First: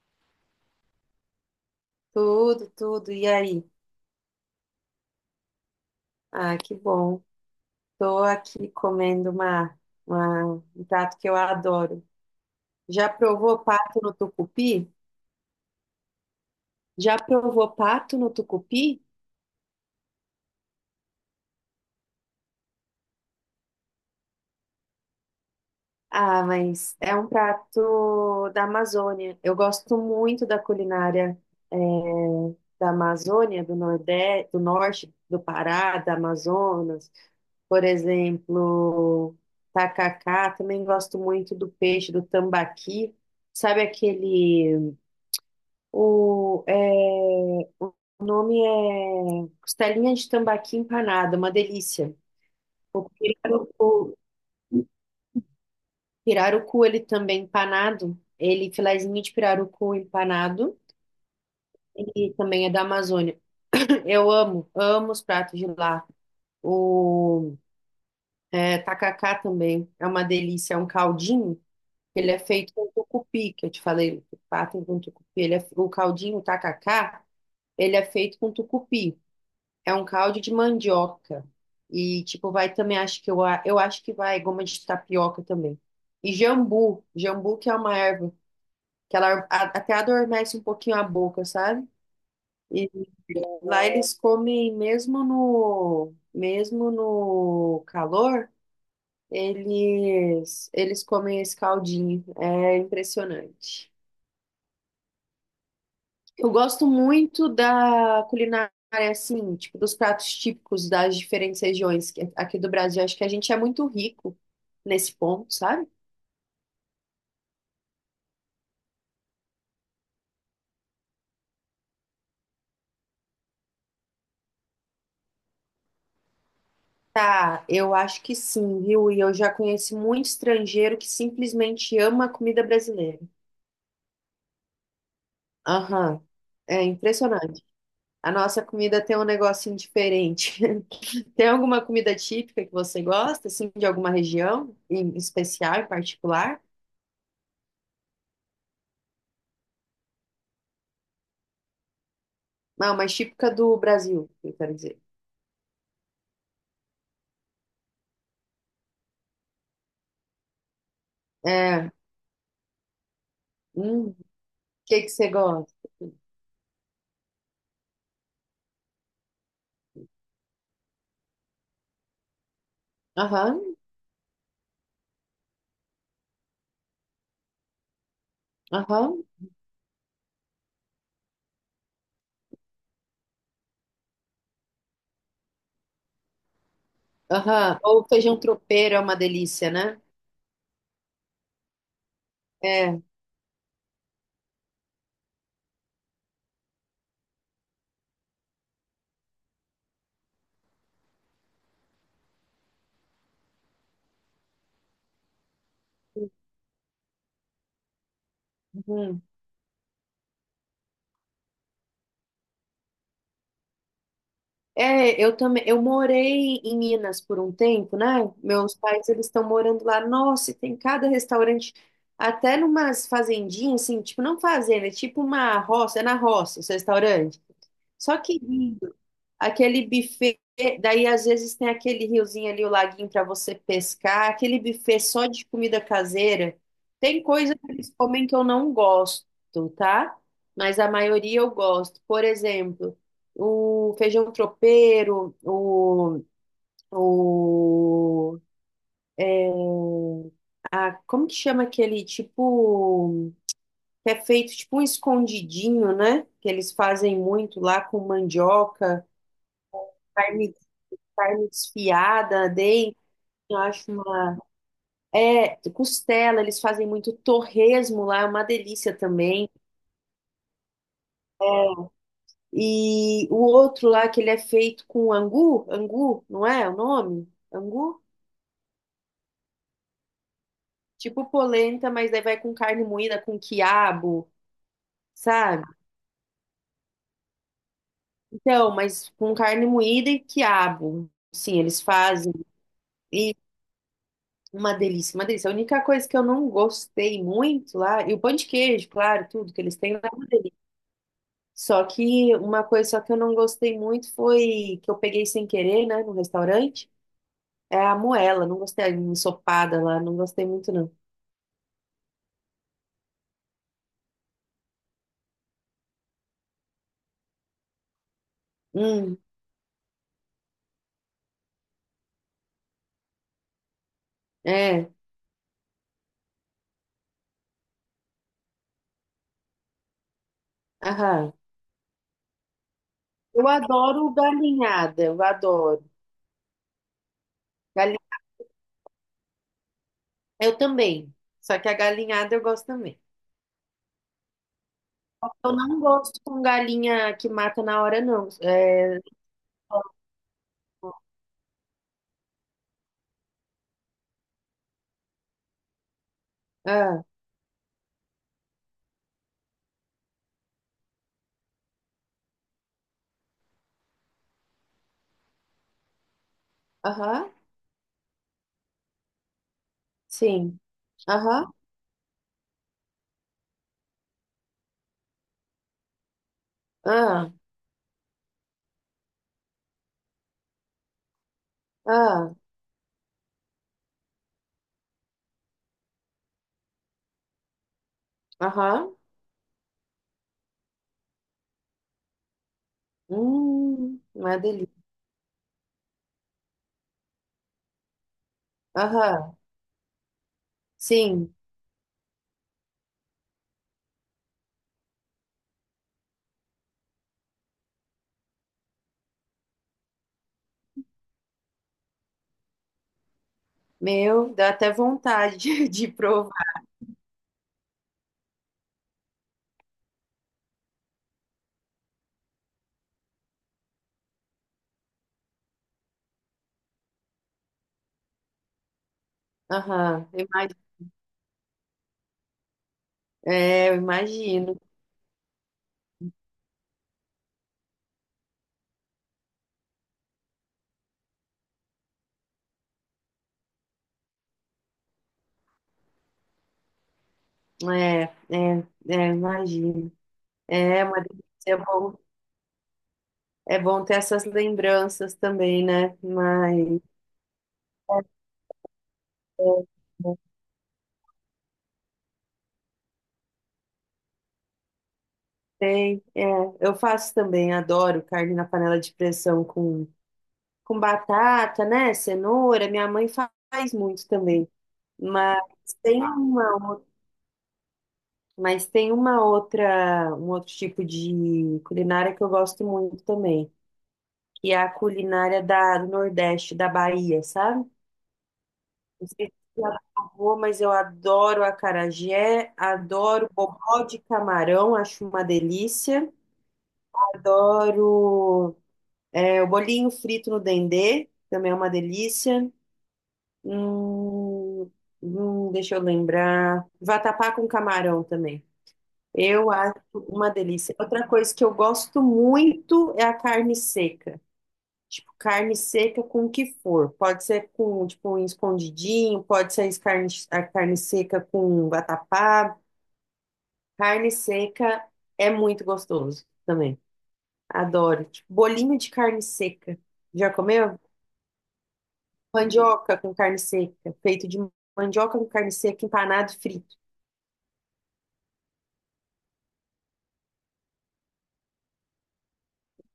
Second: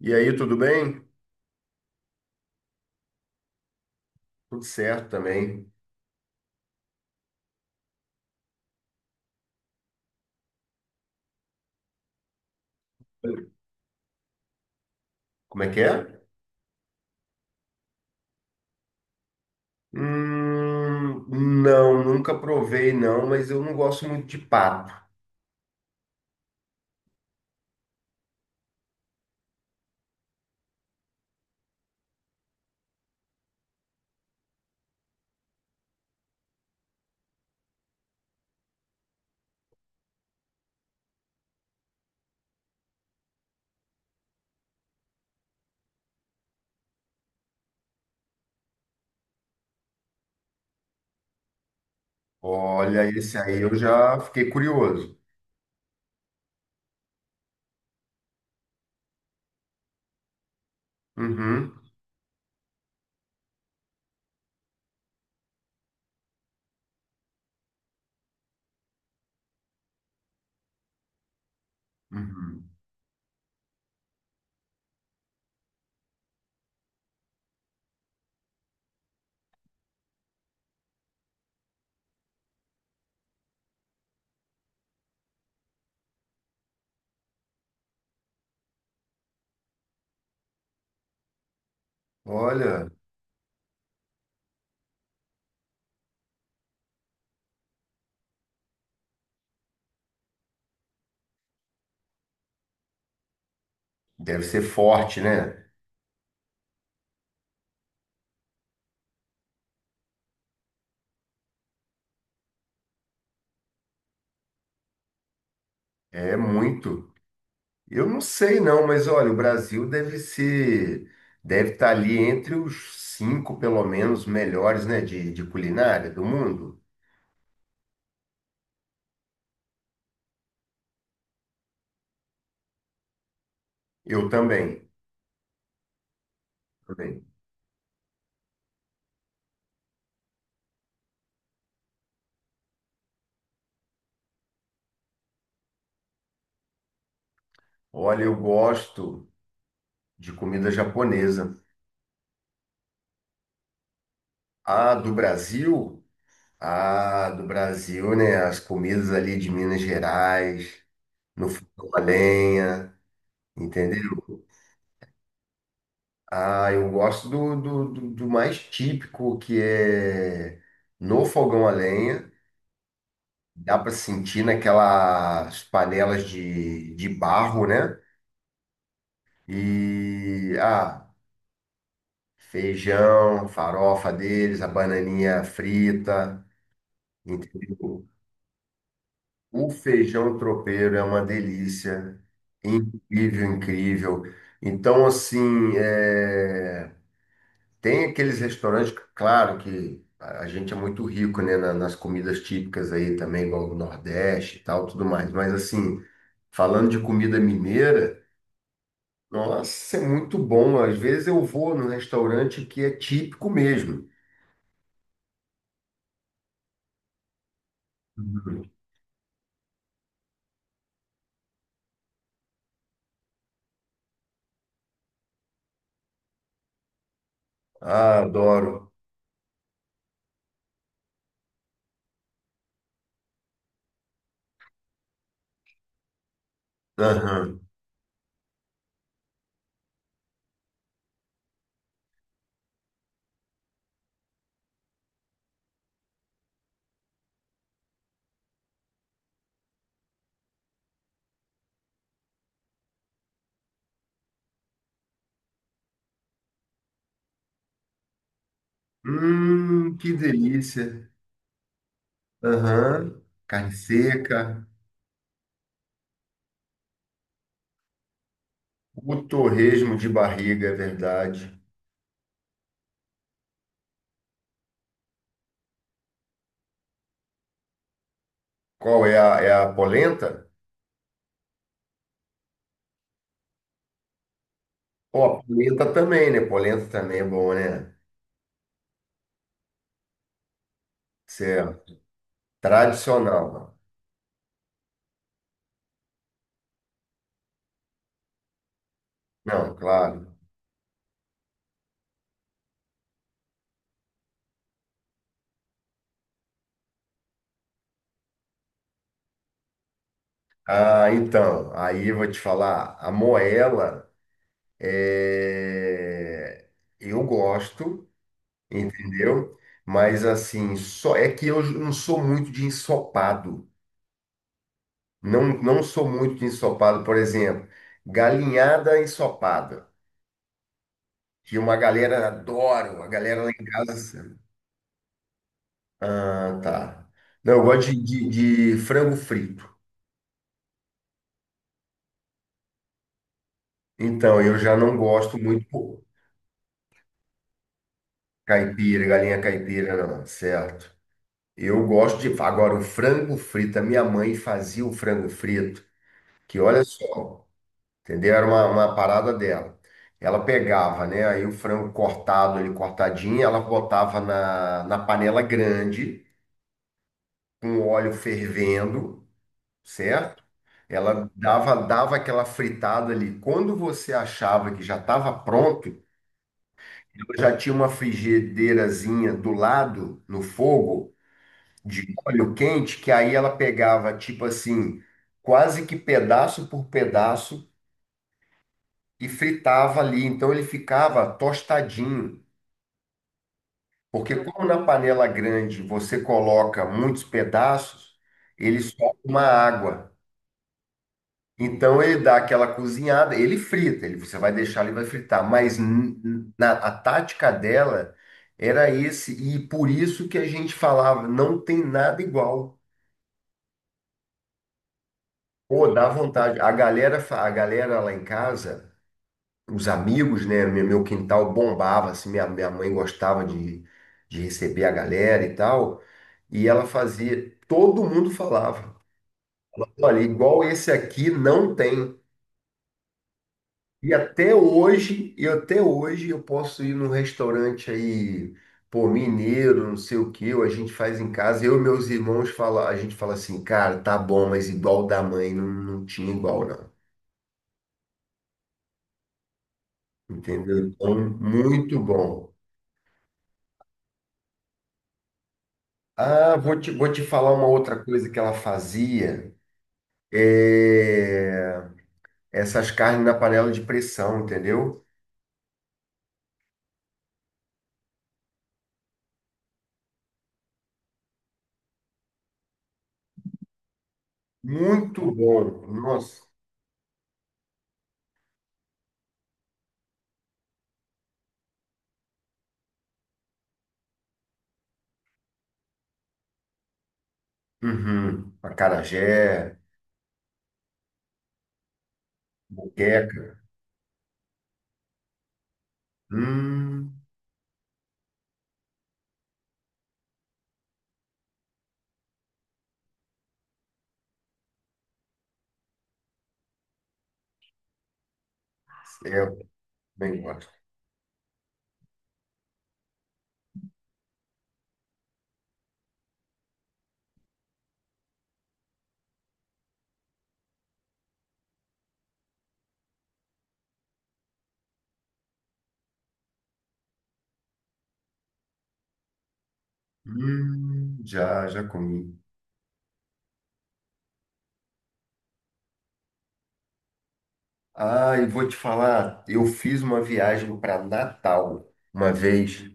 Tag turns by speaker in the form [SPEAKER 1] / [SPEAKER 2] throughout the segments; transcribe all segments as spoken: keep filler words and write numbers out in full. [SPEAKER 1] E aí, tudo bem?
[SPEAKER 2] Tudo, tudo. E aí?
[SPEAKER 1] Tudo certo também.
[SPEAKER 2] Ah, que bom. Tô aqui comendo uma, uma- um prato que eu adoro. Já provou pato no tucupi?
[SPEAKER 1] Como é que é?
[SPEAKER 2] Já provou pato no tucupi?
[SPEAKER 1] Hum, não, nunca provei não, mas eu não gosto muito de pato.
[SPEAKER 2] Ah, mas é um prato da Amazônia. Eu gosto muito da culinária, eh, da Amazônia, do Nordeste, do Norte, do Pará, da Amazonas. Por exemplo, tacacá, também gosto muito do peixe do tambaqui. Sabe aquele. O, é, o nome é costelinha de tambaqui empanada, uma delícia.
[SPEAKER 1] Olha,
[SPEAKER 2] O
[SPEAKER 1] esse aí eu
[SPEAKER 2] pirarucu,
[SPEAKER 1] já fiquei curioso.
[SPEAKER 2] pirarucu, ele também empanado, ele filezinho de pirarucu empanado,
[SPEAKER 1] Uhum,
[SPEAKER 2] e também é da Amazônia. Eu amo, amo os pratos de lá. O é, tacacá também é uma delícia, é um caldinho. Ele é
[SPEAKER 1] uhum.
[SPEAKER 2] feito com tucupi, que eu te falei, o pato com tucupi. Ele é, o caldinho, o tacacá, ele é feito com tucupi. É um caldo de mandioca. E, tipo, vai também, acho que eu, a- eu acho que vai goma de tapioca também. E jambu, jambu que é uma erva, que ela a- até adormece um pouquinho a boca, sabe?
[SPEAKER 1] Olha,
[SPEAKER 2] E lá eles comem mesmo no, mesmo no calor, eles, eles comem esse caldinho. É impressionante.
[SPEAKER 1] deve ser forte, né?
[SPEAKER 2] Eu gosto muito da culinária, assim, tipo, dos pratos típicos das diferentes regiões que- aqui do Brasil. Acho que a gente é muito rico nesse ponto, sabe?
[SPEAKER 1] É muito. Eu não sei não, mas olha, o Brasil deve ser, deve estar ali entre os cinco, pelo menos, melhores, né, de, de culinária do mundo.
[SPEAKER 2] Tá, eu acho que sim, viu? E eu já conheci muito estrangeiro que simplesmente ama a comida brasileira.
[SPEAKER 1] Eu também,
[SPEAKER 2] Aham. É
[SPEAKER 1] também.
[SPEAKER 2] impressionante. A nossa comida tem um negocinho diferente. Tem alguma comida típica que você gosta, assim, de alguma região em especial, em particular?
[SPEAKER 1] Olha, eu gosto. De comida japonesa.
[SPEAKER 2] Não, mas típica do Brasil, eu quero
[SPEAKER 1] A
[SPEAKER 2] dizer.
[SPEAKER 1] do Brasil, a do Brasil, né? As comidas ali de Minas Gerais, no fogão
[SPEAKER 2] É.
[SPEAKER 1] a lenha, entendeu?
[SPEAKER 2] Hum, o que que você gosta?
[SPEAKER 1] Ah, eu gosto do, do, do- do mais típico, que é no fogão a lenha.
[SPEAKER 2] Aham,
[SPEAKER 1] Dá para sentir naquelas panelas de, de barro, né?
[SPEAKER 2] aham,
[SPEAKER 1] E, ah, feijão, farofa deles, a bananinha frita,
[SPEAKER 2] aham. Ou
[SPEAKER 1] entendeu?
[SPEAKER 2] feijão tropeiro é uma
[SPEAKER 1] O
[SPEAKER 2] delícia, né?
[SPEAKER 1] feijão tropeiro é uma delícia,
[SPEAKER 2] É.
[SPEAKER 1] incrível, incrível. Então, assim, é, tem aqueles restaurantes, claro que a a gente é muito rico, né, na- nas comidas típicas aí também, igual o Nordeste e tal, tudo mais. Mas, assim, falando de comida mineira,
[SPEAKER 2] Uhum.
[SPEAKER 1] nossa, é muito bom. Às vezes eu vou num restaurante que é típico mesmo.
[SPEAKER 2] É, eu também, eu morei em Minas por um tempo, né?
[SPEAKER 1] Uhum.
[SPEAKER 2] Meus pais, eles estão morando lá. Nossa, e tem cada restaurante, até numas fazendinhas, assim, tipo, não fazenda, é tipo uma roça, é na roça, esse restaurante.
[SPEAKER 1] Ah,
[SPEAKER 2] Só que
[SPEAKER 1] adoro.
[SPEAKER 2] lindo. Aquele buffet, daí às vezes tem aquele riozinho ali, o laguinho para você pescar, aquele buffet só de comida caseira. Tem coisa
[SPEAKER 1] Aham.
[SPEAKER 2] que eles comem que eu não gosto, tá? Mas a maioria eu gosto. Por exemplo, o feijão tropeiro, o, o a, como que chama aquele tipo que é feito tipo um escondidinho, né? Que eles fazem muito lá com mandioca,
[SPEAKER 1] Hum, que
[SPEAKER 2] carne,
[SPEAKER 1] delícia.
[SPEAKER 2] carne desfiada, dei,
[SPEAKER 1] Aham.
[SPEAKER 2] eu
[SPEAKER 1] Carne
[SPEAKER 2] acho uma
[SPEAKER 1] seca.
[SPEAKER 2] é costela, eles fazem muito torresmo lá, é uma delícia
[SPEAKER 1] O
[SPEAKER 2] também.
[SPEAKER 1] torresmo de barriga, é
[SPEAKER 2] É.
[SPEAKER 1] verdade.
[SPEAKER 2] E o outro lá que ele é feito com angu, angu, não é o nome? Angu?
[SPEAKER 1] Qual é a, é a polenta?
[SPEAKER 2] Tipo polenta, mas daí vai com carne moída, com quiabo,
[SPEAKER 1] Ó, a
[SPEAKER 2] sabe?
[SPEAKER 1] polenta também, né? Polenta também é bom, né?
[SPEAKER 2] Então, mas com carne moída e quiabo. Sim, eles
[SPEAKER 1] Certo.
[SPEAKER 2] fazem. E
[SPEAKER 1] Tradicional.
[SPEAKER 2] uma delícia, uma delícia. A única coisa que eu não gostei muito lá, e o pão de queijo, claro, tudo que
[SPEAKER 1] Não,
[SPEAKER 2] eles têm lá é
[SPEAKER 1] claro.
[SPEAKER 2] uma delícia. Só que uma coisa só que eu não gostei muito foi que eu peguei sem querer, né, no restaurante, é a moela. Não gostei, a ensopada lá, não gostei muito, não.
[SPEAKER 1] Ah, então, aí eu vou te falar. A moela, é... eu gosto,
[SPEAKER 2] Hum,
[SPEAKER 1] entendeu? Mas assim, só é que eu não sou muito de ensopado.
[SPEAKER 2] é,
[SPEAKER 1] Não, não sou muito de ensopado, por exemplo, galinhada ensopada,
[SPEAKER 2] aham.
[SPEAKER 1] que uma galera adora, uma galera
[SPEAKER 2] Eu
[SPEAKER 1] lá em
[SPEAKER 2] adoro
[SPEAKER 1] casa.
[SPEAKER 2] galinhada, eu adoro.
[SPEAKER 1] Ah, tá. Não, eu gosto de, de, de frango frito.
[SPEAKER 2] Eu também. Só que a galinhada eu gosto também.
[SPEAKER 1] Então, eu já não gosto
[SPEAKER 2] Eu
[SPEAKER 1] muito
[SPEAKER 2] não
[SPEAKER 1] pô,
[SPEAKER 2] gosto com galinha que mata na hora, não. É...
[SPEAKER 1] caipira, galinha caipira, não, certo? Eu gosto de. Agora, o frango frito, a minha mãe fazia o frango frito, que olha
[SPEAKER 2] Ah,
[SPEAKER 1] só. Entendeu? Era uma, uma parada dela. Ela pegava, né? Aí o frango cortado, ele cortadinho, ela botava na, na panela grande,
[SPEAKER 2] aham,
[SPEAKER 1] com o óleo fervendo, certo?
[SPEAKER 2] sim.
[SPEAKER 1] Ela
[SPEAKER 2] Aham,
[SPEAKER 1] dava, dava aquela fritada ali. Quando você achava que já estava pronto,
[SPEAKER 2] ah,
[SPEAKER 1] ela já tinha uma frigideirazinha do lado, no fogo, de
[SPEAKER 2] ah,
[SPEAKER 1] óleo quente, que aí ela pegava, tipo assim, quase que pedaço por pedaço
[SPEAKER 2] aham.
[SPEAKER 1] e fritava ali. Então ele ficava tostadinho,
[SPEAKER 2] Hum,
[SPEAKER 1] porque
[SPEAKER 2] uma
[SPEAKER 1] como
[SPEAKER 2] delícia.
[SPEAKER 1] na panela grande você coloca muitos pedaços, ele solta
[SPEAKER 2] Aham,
[SPEAKER 1] uma água.
[SPEAKER 2] sim.
[SPEAKER 1] Então ele dá aquela cozinhada, ele frita, ele, você vai deixar ele vai fritar, mas n- n- na, a tática dela era esse, e por isso que a gente falava, não tem nada igual.
[SPEAKER 2] Meu, dá até vontade
[SPEAKER 1] Pô,
[SPEAKER 2] de
[SPEAKER 1] dá
[SPEAKER 2] provar.
[SPEAKER 1] vontade. A galera, fa- a galera lá em casa os amigos, né? Meu, meu quintal bombava, assim, minha, minha mãe gostava de, de receber a galera e tal. E ela fazia, todo mundo falava,
[SPEAKER 2] Aham,
[SPEAKER 1] olha,
[SPEAKER 2] imag-
[SPEAKER 1] igual esse aqui não tem.
[SPEAKER 2] é, eu
[SPEAKER 1] E até
[SPEAKER 2] imagino.
[SPEAKER 1] hoje, e até hoje eu posso ir num restaurante aí, pô, mineiro, não sei o que, ou a gente faz em casa, eu e meus irmãos fala, a gente fala assim, cara, tá bom, mas igual da mãe não, não tinha igual, não.
[SPEAKER 2] É, é, é, imagino.
[SPEAKER 1] Entendeu?
[SPEAKER 2] É uma
[SPEAKER 1] Então,
[SPEAKER 2] delícia. É bom,
[SPEAKER 1] muito bom.
[SPEAKER 2] é bom ter essas lembranças também, né?
[SPEAKER 1] Ah,
[SPEAKER 2] Mas.
[SPEAKER 1] vou te, vou te falar uma outra coisa que ela
[SPEAKER 2] É,
[SPEAKER 1] fazia.
[SPEAKER 2] é.
[SPEAKER 1] É, essas carnes na panela de pressão, entendeu?
[SPEAKER 2] Tem, é, eu faço também, adoro carne na panela de pressão com, com batata, né? Cenoura, minha mãe fa- faz muito também.
[SPEAKER 1] Muito
[SPEAKER 2] Mas
[SPEAKER 1] bom.
[SPEAKER 2] tem
[SPEAKER 1] Nossa.
[SPEAKER 2] uma, ou- mas tem uma outra, um outro tipo de culinária que eu gosto muito também, que é a culinária da, do Nordeste, da Bahia, sabe?
[SPEAKER 1] Uhum.
[SPEAKER 2] Não
[SPEAKER 1] Acarajé,
[SPEAKER 2] sei se você já provou, mas eu adoro acarajé, adoro
[SPEAKER 1] moqueca.
[SPEAKER 2] bobó de camarão, acho uma delícia.
[SPEAKER 1] Hum,
[SPEAKER 2] Adoro. É, o bolinho frito no dendê também é uma delícia. Hum, hum, deixa eu lembrar. Vatapá com camarão também.
[SPEAKER 1] é,
[SPEAKER 2] Eu
[SPEAKER 1] eu
[SPEAKER 2] acho uma
[SPEAKER 1] também gosto.
[SPEAKER 2] delícia. Outra coisa que eu gosto muito é a carne seca. Tipo, carne seca com o que for. Pode ser com, tipo, um escondidinho, pode ser as carne, a carne seca com vatapá. Carne seca é muito gostoso também. Adoro. Tipo, bolinho de carne seca. Já comeu?
[SPEAKER 1] Hum, já, já comi.
[SPEAKER 2] Mandioca com carne seca, feito de mandioca com carne seca, empanado e frito.
[SPEAKER 1] Ah, e vou te falar, eu fiz uma viagem para Natal uma vez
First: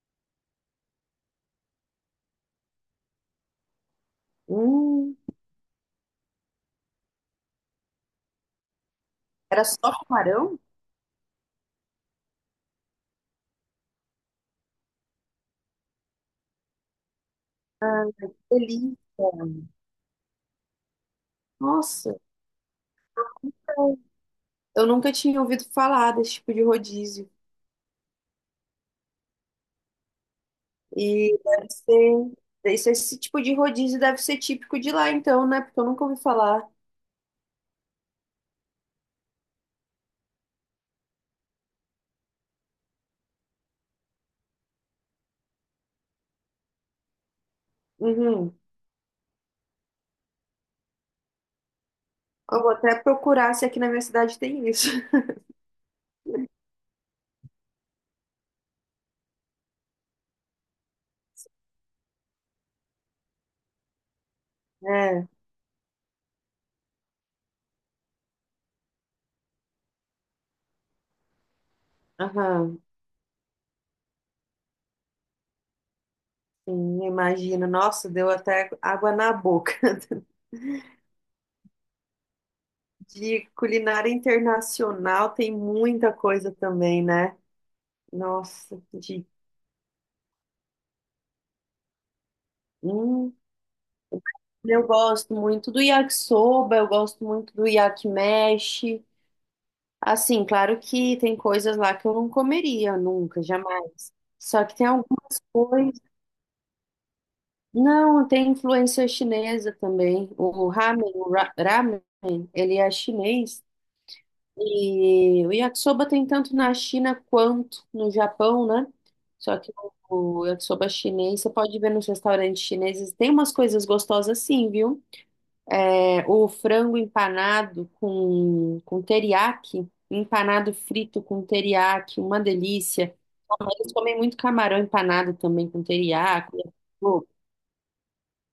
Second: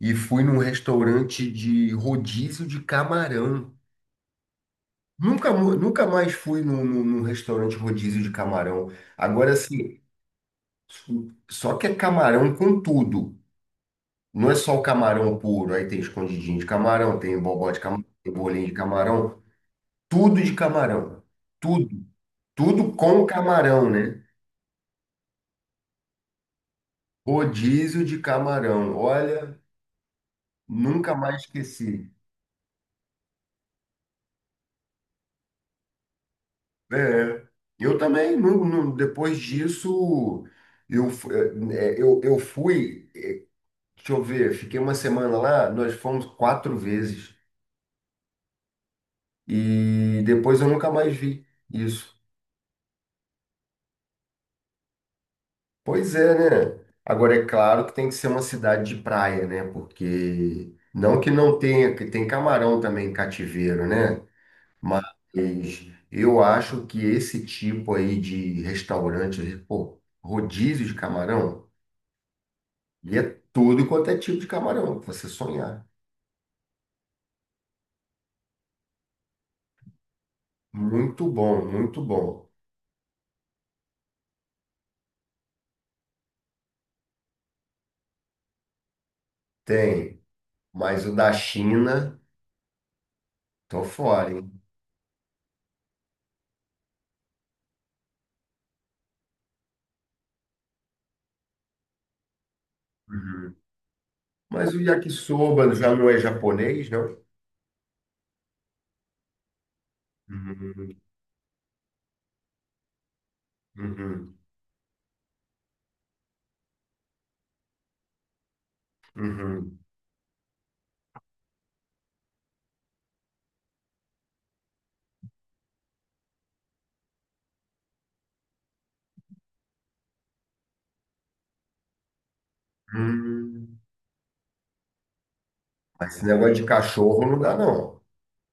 [SPEAKER 1] e fui num restaurante de rodízio de camarão.
[SPEAKER 2] Hum,
[SPEAKER 1] Nunca, mu- nunca mais fui num, num- num restaurante rodízio de camarão. Agora,
[SPEAKER 2] era só
[SPEAKER 1] assim,
[SPEAKER 2] camarão?
[SPEAKER 1] só que é camarão com tudo. Não é só o camarão puro. Aí tem escondidinho de camarão, tem bobó de
[SPEAKER 2] Ah,
[SPEAKER 1] camarão,
[SPEAKER 2] que
[SPEAKER 1] tem bolinho de
[SPEAKER 2] delícia.
[SPEAKER 1] camarão. Tudo de camarão. Tudo.
[SPEAKER 2] Nossa,
[SPEAKER 1] Tudo com camarão, né?
[SPEAKER 2] eu nunca tinha ouvido falar desse tipo de rodízio.
[SPEAKER 1] Rodízio de camarão. Olha, nunca
[SPEAKER 2] E
[SPEAKER 1] mais
[SPEAKER 2] deve
[SPEAKER 1] esqueci.
[SPEAKER 2] ser, esse, esse tipo de rodízio deve ser típico de lá, então, né? Porque eu nunca ouvi falar.
[SPEAKER 1] É. Eu também, nu- nu- depois disso, eu, fu- é, eu, eu fui. Deixa eu ver, fiquei uma semana lá, nós fomos quatro vezes
[SPEAKER 2] Uhum.
[SPEAKER 1] e depois eu nunca mais vi isso.
[SPEAKER 2] Eu vou até procurar se aqui na minha cidade tem isso.
[SPEAKER 1] Pois é, né? Agora é claro que tem que ser uma cidade de praia, né? Porque não que não tenha, que tem camarão também em cativeiro, né? Mas
[SPEAKER 2] É,
[SPEAKER 1] eu acho que esse tipo aí de restaurante, pô, rodízio de camarão,
[SPEAKER 2] aham.
[SPEAKER 1] e é tudo quanto é tipo de camarão, pra você sonhar.
[SPEAKER 2] Sim, imagino. Nossa, deu até água na boca.
[SPEAKER 1] Muito bom, muito bom.
[SPEAKER 2] De culinária internacional tem muita coisa também, né? Nossa, de.
[SPEAKER 1] Tem, mas o da China.
[SPEAKER 2] Hum,
[SPEAKER 1] Tô fora, hein?
[SPEAKER 2] eu gosto muito do yakisoba, eu gosto muito do yakimeshi. Assim, claro que tem coisas lá que eu não comeria nunca,
[SPEAKER 1] Uhum.
[SPEAKER 2] jamais. Só
[SPEAKER 1] Mas
[SPEAKER 2] que
[SPEAKER 1] o
[SPEAKER 2] tem algumas
[SPEAKER 1] yakisoba já
[SPEAKER 2] coisas.
[SPEAKER 1] não é japonês, não?
[SPEAKER 2] Não, tem influência chinesa também. O
[SPEAKER 1] Uhum,
[SPEAKER 2] ramen, o ra- ramen, ele é chinês.
[SPEAKER 1] uhum,
[SPEAKER 2] E o yakisoba tem tanto na China quanto no Japão, né? Só que
[SPEAKER 1] uhum,
[SPEAKER 2] o o yakisoba chinês, você pode ver nos restaurantes chineses, tem umas coisas gostosas sim, viu? É, o frango empanado com, com teriyaki, empanado frito com teriyaki, uma delícia. Mas
[SPEAKER 1] uhum.
[SPEAKER 2] eles comem muito camarão empanado também com
[SPEAKER 1] Mas esse
[SPEAKER 2] teriyaki.
[SPEAKER 1] negócio de cachorro
[SPEAKER 2] Pô.
[SPEAKER 1] não dá, não.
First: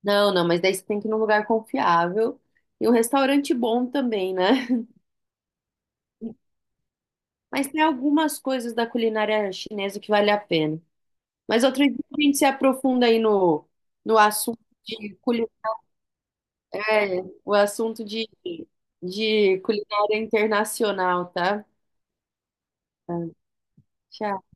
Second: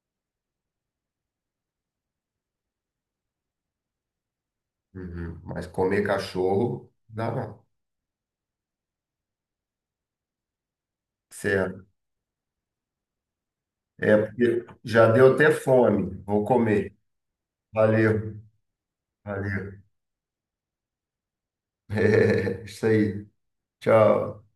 [SPEAKER 2] Não, não, mas daí você tem que ir num lugar confiável e um restaurante bom também, né?
[SPEAKER 1] Uhum. Mas comer cachorro dá, não.
[SPEAKER 2] Mas tem algumas coisas da culinária chinesa que vale a pena. Mas outro
[SPEAKER 1] Certo.
[SPEAKER 2] dia a gente se aprofunda aí no, no
[SPEAKER 1] É
[SPEAKER 2] assunto
[SPEAKER 1] porque já
[SPEAKER 2] de
[SPEAKER 1] deu até
[SPEAKER 2] culinária,
[SPEAKER 1] fome. Vou comer.
[SPEAKER 2] é, o assunto de,
[SPEAKER 1] Valeu,
[SPEAKER 2] de
[SPEAKER 1] valeu.
[SPEAKER 2] culinária internacional, tá?
[SPEAKER 1] É, isso aí.
[SPEAKER 2] Tchau.
[SPEAKER 1] Tchau.